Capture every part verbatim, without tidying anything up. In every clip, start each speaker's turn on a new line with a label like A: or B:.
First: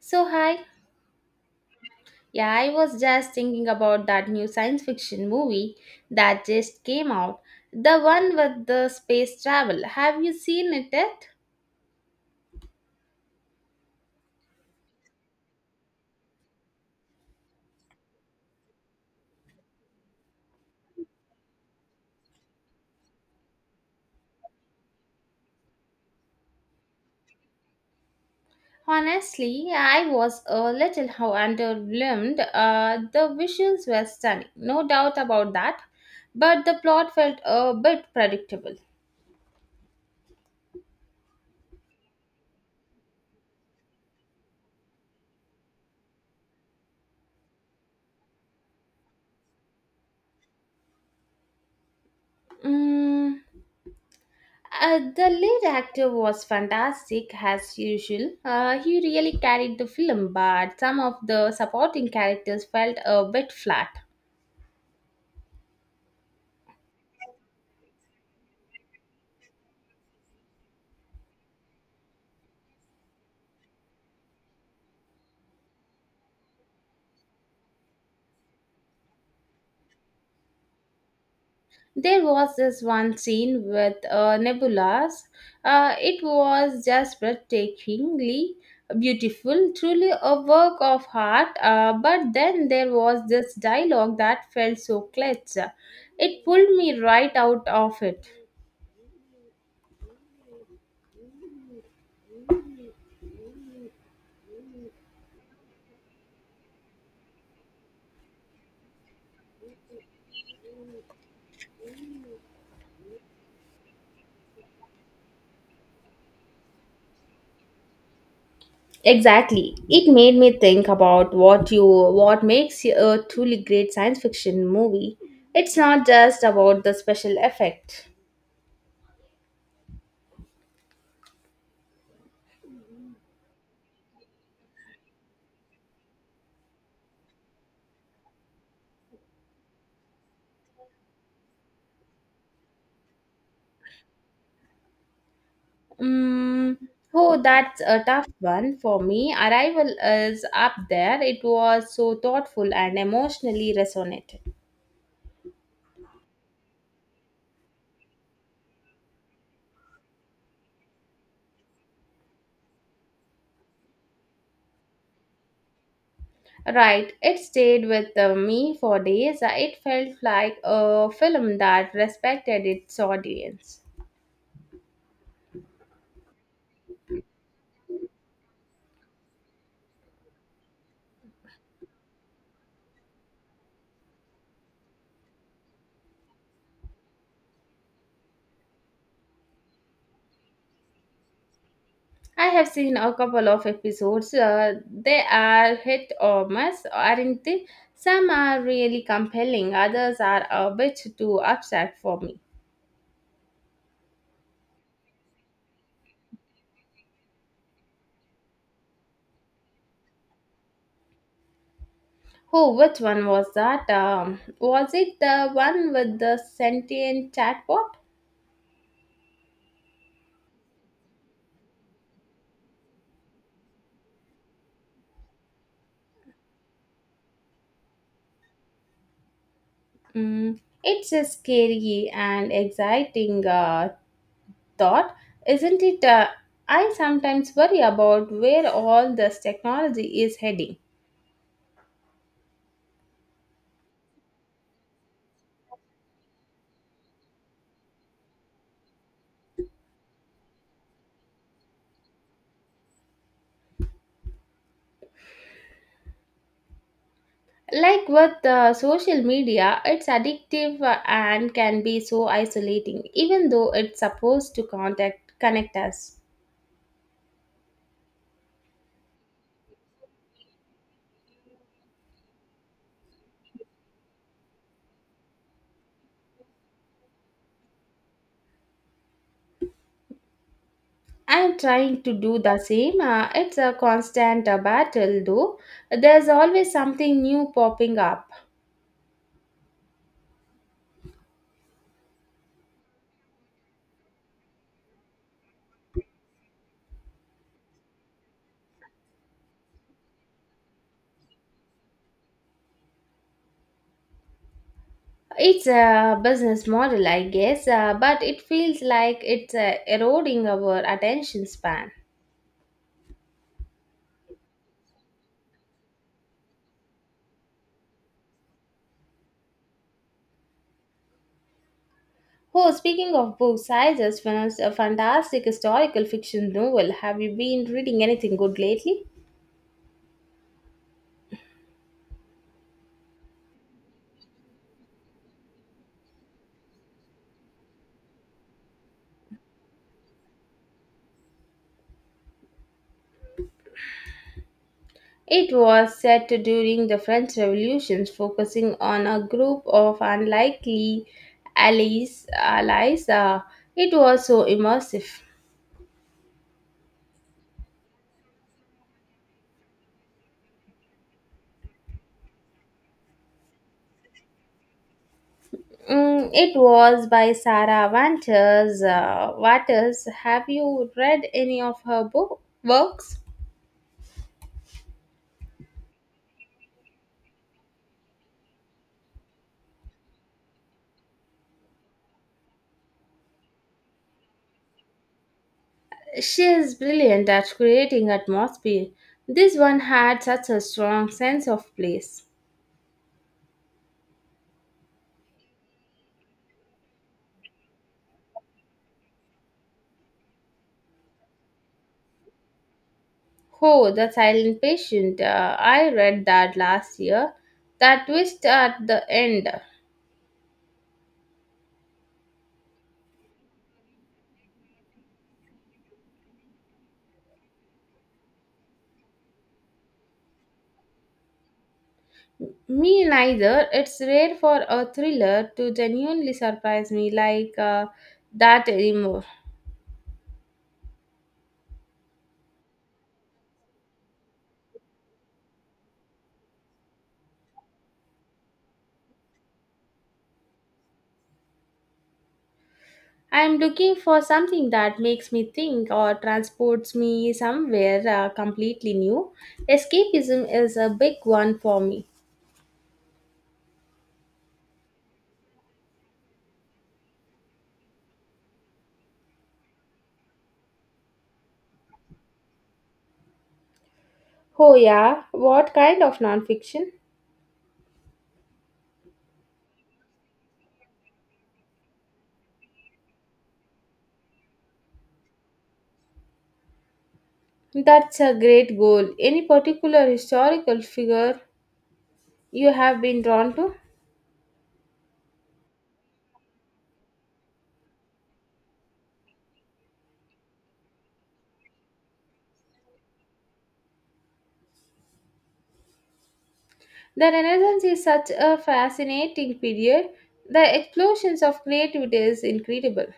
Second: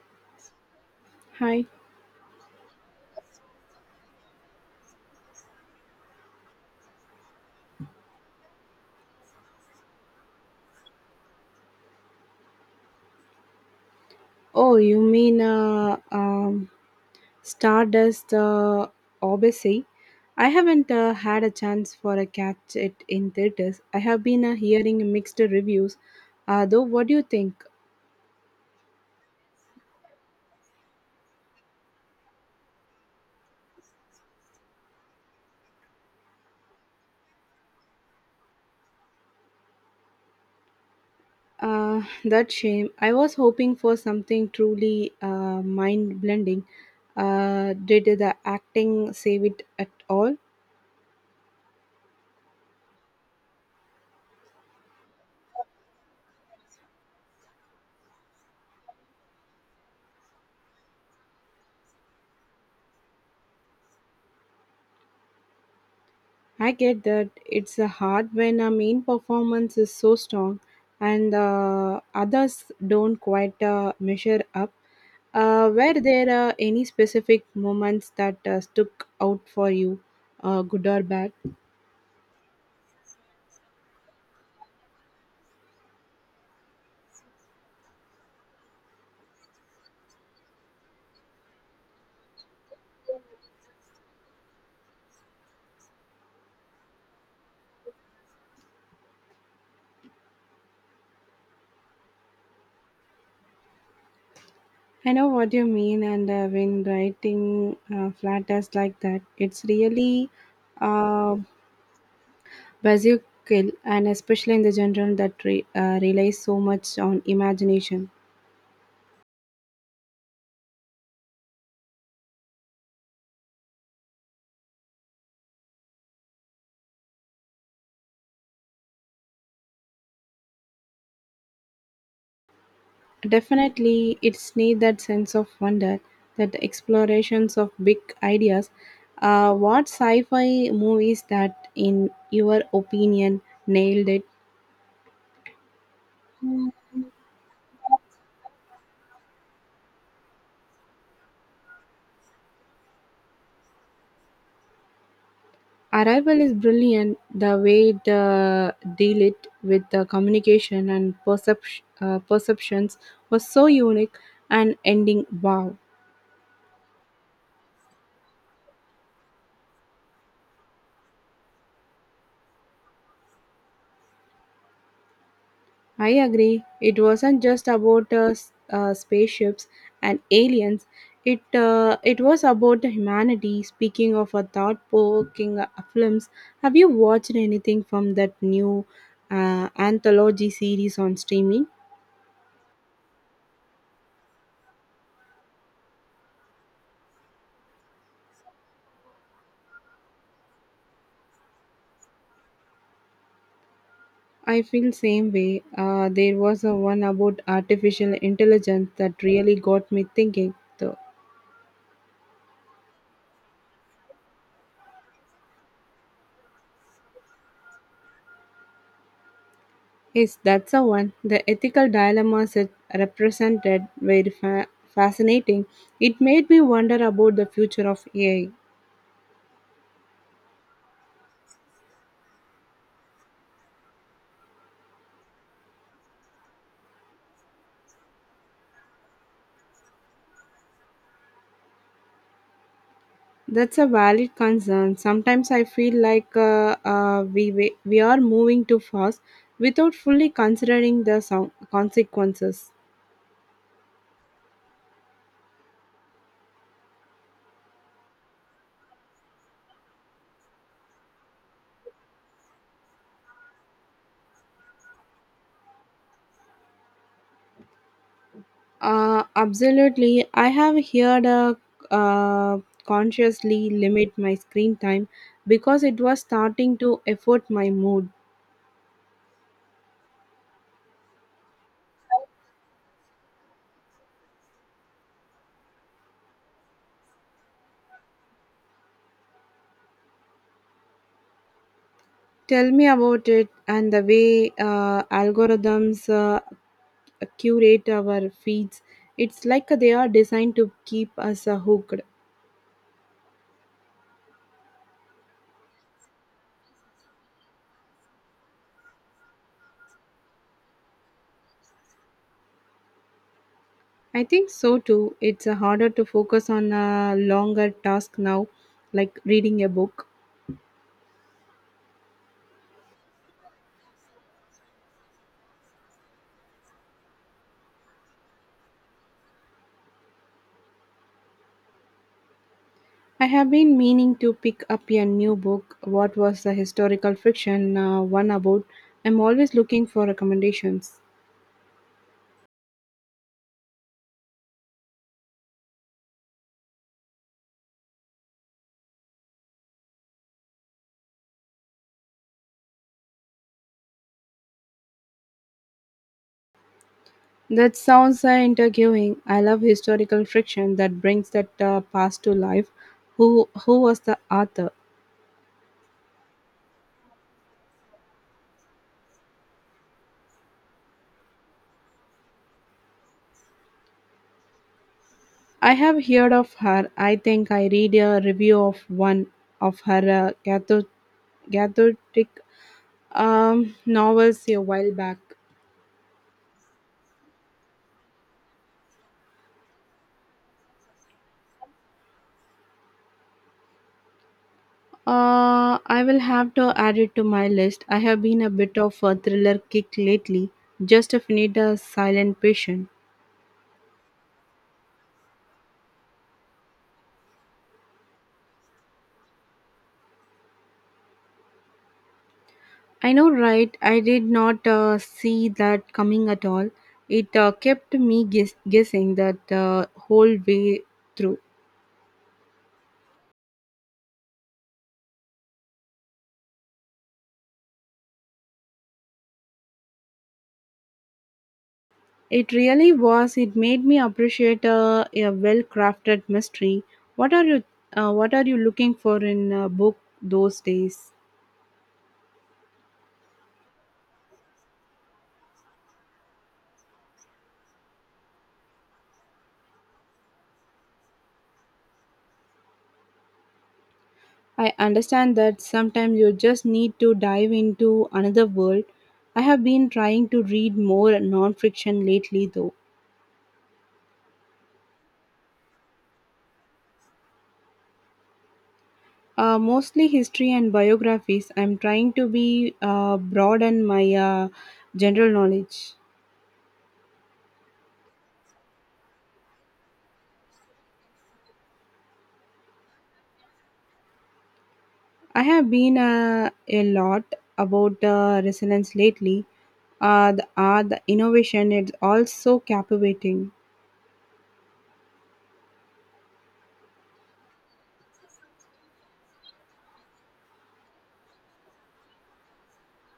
A: So, hi.
B: Hi.
A: Yeah, I was just thinking about that new science fiction movie that just came out. The one with the space travel. Have you seen it yet?
B: Oh, you mean uh, um, Stardust uh, Odyssey? I haven't uh, had a chance for a catch it in theaters. I have been uh, hearing mixed reviews. Uh, though, what do you think?
A: Honestly, I was a little how underwhelmed. Uh, the visuals were stunning, no doubt about that. But the plot felt a bit predictable.
B: Uh, that shame. I was hoping for something truly uh, mind-blending. Uh, did the acting save it at all?
A: Mm. Uh, the lead actor was fantastic as usual. Uh, he really carried the film, but some of the supporting characters felt a bit flat.
B: I get that it's a hard when a main performance is so strong and uh, others don't quite uh, measure up. Uh, were there uh, any specific moments that uh, stuck out for you, uh, good or bad?
A: There was this one scene with uh, nebulas. Uh, it was just breathtakingly beautiful, truly a work of art. Uh, but then there was this dialogue that felt so clutch. It pulled me right out of it.
B: I know what you mean, and uh, when writing uh, flat tests like that, it's really uh, buzzkill, and especially in the general that re- uh, relies so much on imagination.
A: Exactly. It made me think about what you what makes a truly great science fiction movie. It's not just about the special effect.
B: Definitely, it's need that sense of wonder, that explorations of big ideas. Uh, what sci-fi movies that, in your opinion, nailed it?
A: Mm, oh, that's a tough one for me. Arrival is up there. It was so thoughtful and emotionally resonated.
B: Arrival is brilliant. The way it uh, deal it with the communication and percep- uh, perceptions was so unique and ending wow.
A: Right, it stayed with uh, me for days. It felt like a film that respected its audience.
B: I agree. It wasn't just about uh, s- uh, spaceships and aliens. It uh, it was about humanity. Speaking of a thought-provoking uh, films, have you watched anything from that new uh, anthology series on streaming?
A: I have seen a couple of episodes. Uh, they are hit or miss, aren't they? Some are really compelling, others are a bit too abstract for me.
B: I feel same way. Uh, there was a one about artificial intelligence that really got me thinking. Though.
A: Oh, which one was that? Um, was it the one with the sentient chatbot?
B: Yes, that's the one. The ethical dilemmas it represented were fa- fascinating. It made me wonder about the future of A I.
A: Mm, it's a scary and exciting uh, thought, isn't it? Uh, I sometimes worry about where all this technology is heading.
B: That's a valid concern. Sometimes I feel like uh, uh, we wa- we are moving too fast without fully considering the so- consequences.
A: Like with uh, social media, it's addictive uh, and can be so isolating, even though it's supposed to contact connect us.
B: Uh, absolutely, I have heard uh, uh, consciously limit my screen time because it was starting to affect my mood.
A: I'm trying to do the same. Uh, it's a constant uh, battle, though. There's always something new popping up.
B: Tell me about it and the way uh, algorithms uh, curate our feeds. It's like they are designed to keep us uh, hooked.
A: It's a business model, I guess, uh, but it feels like it's uh, eroding our attention span.
B: I think so too. It's uh, harder to focus on a longer task now, like reading a book.
A: Oh, speaking of books, I just finished a fantastic historical fiction novel. Have you been reading anything good lately?
B: I have been meaning to pick up a new book. What was the historical fiction uh, one about? I'm always looking for recommendations.
A: It was set during the French Revolution, focusing on a group of unlikely allies. allies. Uh, it was so immersive.
B: That sounds uh, intriguing. I love historical friction that brings that uh, past to life. Who who was the author?
A: Mm, it was by Sarah Wanters. Uh, Waters. Have you read any of her book works?
B: I have heard of her. I think I read a review of one of her uh, Catho- Catholic um, novels a while back.
A: She is brilliant at creating atmosphere. This one had such a strong sense of place.
B: Uh, I will have to add it to my list. I have been a bit of a thriller kick lately. Just finished a silent patient.
A: Oh, The Silent Patient. Uh, I read that last year. That twist at the end.
B: I know, right? I did not uh, see that coming at all. It uh, kept me guess- guessing that uh, whole way through.
A: Me neither. It's rare for a thriller to genuinely surprise me like uh, that anymore.
B: It really was. It made me appreciate uh, a well-crafted mystery. What are you? Uh, what are you looking for in a book those days?
A: I'm looking for something that makes me think or transports me somewhere uh, completely new. Escapism is a big one for me.
B: I understand that sometimes you just need to dive into another world. I have been trying to read more non-fiction lately, though.
A: Oh, yeah. What kind of nonfiction?
B: Uh, mostly history and biographies. I'm trying to be uh, broaden my uh, general knowledge.
A: That's a great goal. Any particular historical figure you have been drawn to?
B: I have been uh, a lot about uh, resonance lately. Uh, the art, the innovation, it's all so captivating.
A: The Renaissance is such a fascinating period. The explosions of creativity is incredible.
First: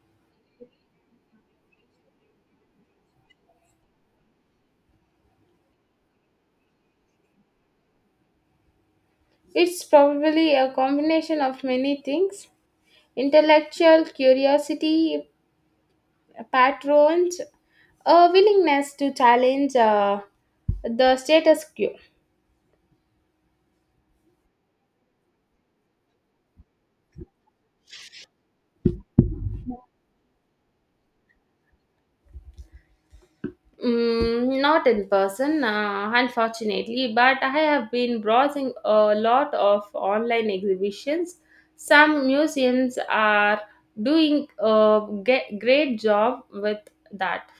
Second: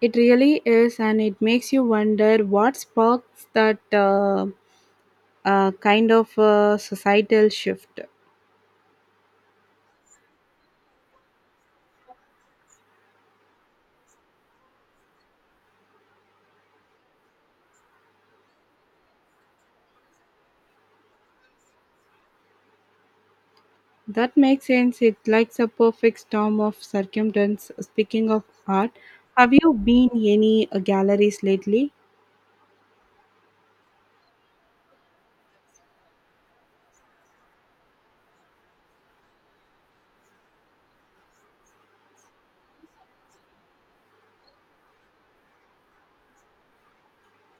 B: It really is, and it makes you wonder what sparks that uh, uh, kind of uh, societal shift.
A: It's probably a combination of many things: intellectual curiosity, patrons, a willingness to challenge uh, the status quo.
B: That makes sense. It's like a perfect storm of circumstance. Speaking of art, have you been any uh, galleries lately?
A: Mm, not in person, uh, unfortunately, but I have been browsing a lot of online exhibitions. Some museums are doing a ge- great job with that.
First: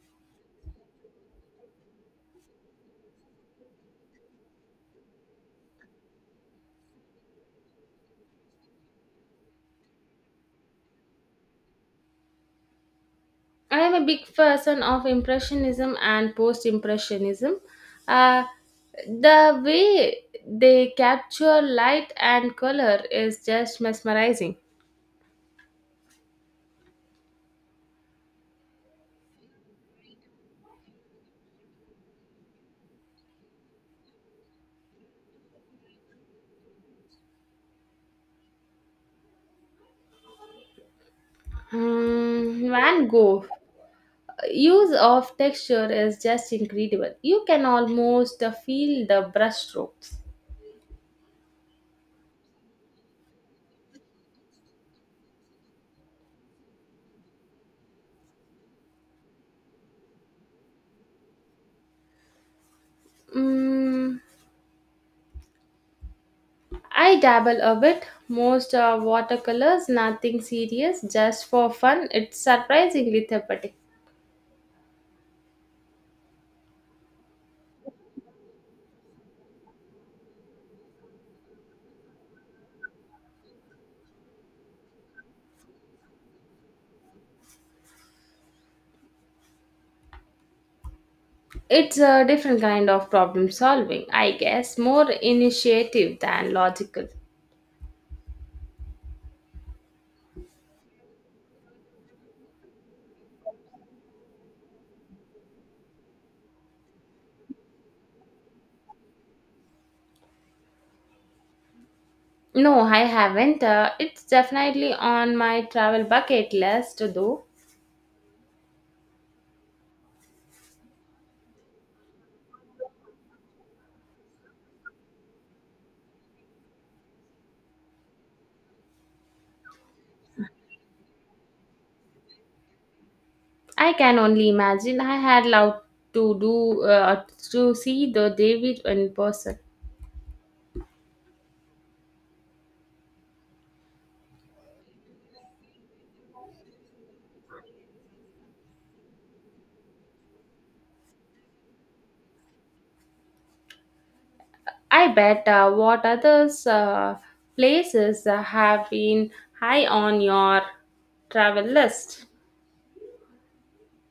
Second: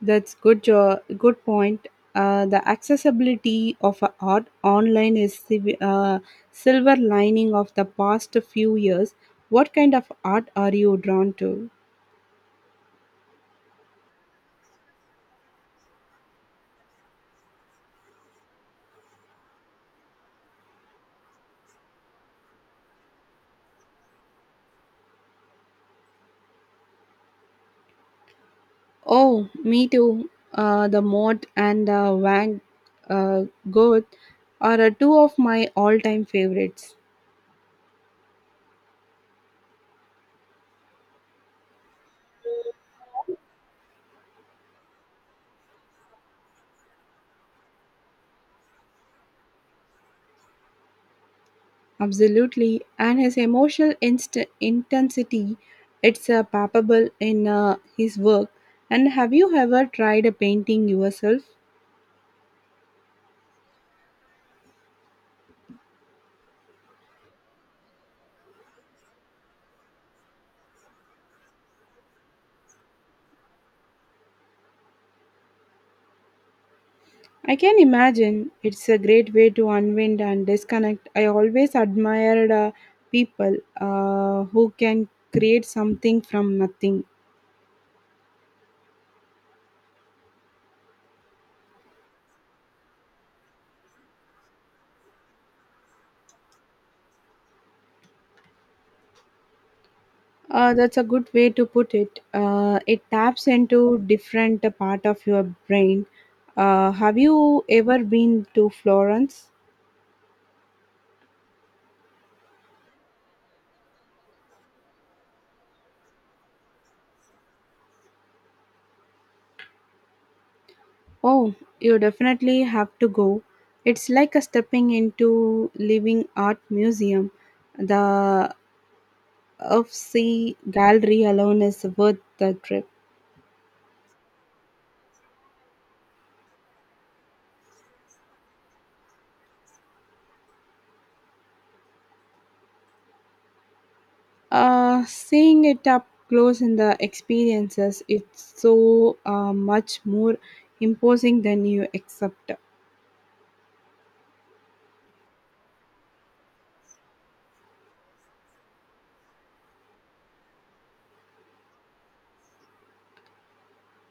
B: That's good. Jo- good point. Uh, the accessibility of uh, art online is the uh, silver lining of the past few years. What kind of art are you drawn to?
A: I am a big person of Impressionism and Post Impressionism. Uh, the way they capture light and color is just mesmerizing.
B: Oh, me too. Uh, the Mod and uh, Van uh, Gogh are uh, two of my all-time favorites.
A: Mm, Van Gogh use of texture is just incredible. You can almost uh, feel the brushstrokes.
B: Absolutely, and his emotional inst- intensity, it's uh, palpable in uh, his work. And have you ever tried a painting yourself?
A: Mm, I dabble a bit. Most are watercolors, nothing serious, just for fun. It's surprisingly therapeutic.
B: I can imagine it's a great way to unwind and disconnect. I always admired uh, people uh, who can create something from nothing.
A: It's a different kind of problem solving, I guess, more initiative than logical.
B: Uh, that's a good way to put it. Uh, it taps into different uh, part of your brain. Uh, have you ever been to Florence?
A: No, I haven't. Uh, it's definitely on my travel bucket list, though.
B: Oh, you definitely have to go. It's like a stepping into living art museum. The F C gallery alone is worth the trip.
A: I can only imagine. I had loved to do uh, to see the David in person.
B: Uh, seeing it up close in the experiences, it's so uh, much more imposing than you accept.
A: I bet uh, what others uh, places uh, have been high on your travel list.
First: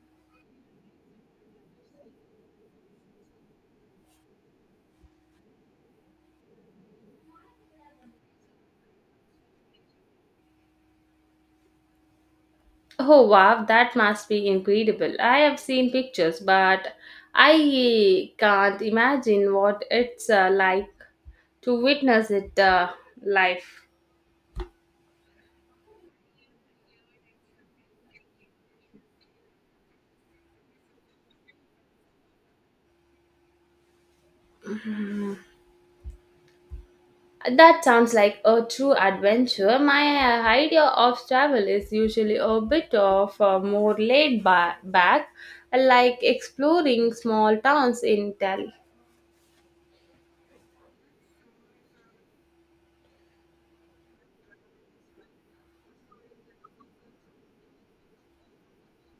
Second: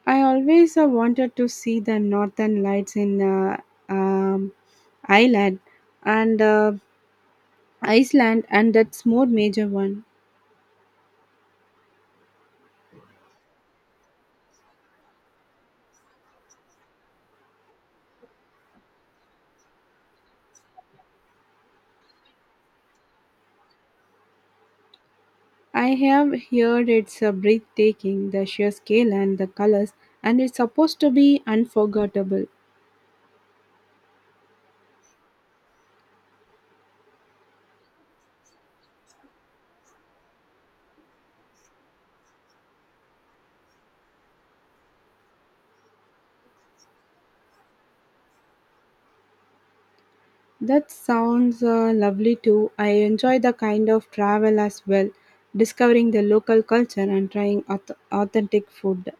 B: I always uh, wanted to see the northern lights in uh, um, Ireland and uh, Iceland, and that's more major one.
A: Oh wow, that must be incredible. I have seen pictures, but I can't imagine what it's uh, like to witness it uh, live.
B: I have heard it's a breathtaking, the sheer scale and the colors, and it's supposed to be unforgettable.
A: That sounds like a true adventure. My uh, idea of travel is usually a bit of a more laid ba- back, like exploring small towns in Italy.
B: That sounds uh, lovely too. I enjoy the kind of travel as well, discovering the local culture and trying auth- authentic food.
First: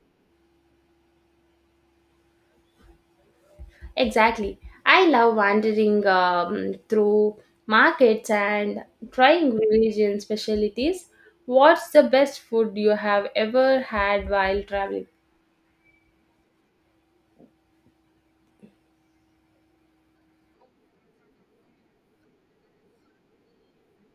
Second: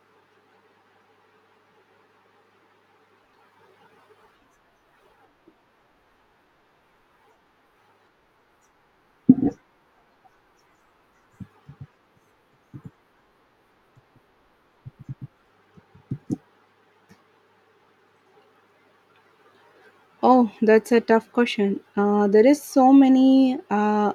A: Exactly. I love wandering um, through markets and trying region specialties. What's the best food you have ever had while traveling?
B: Oh, that's a tough question. Uh, there is so many. Uh,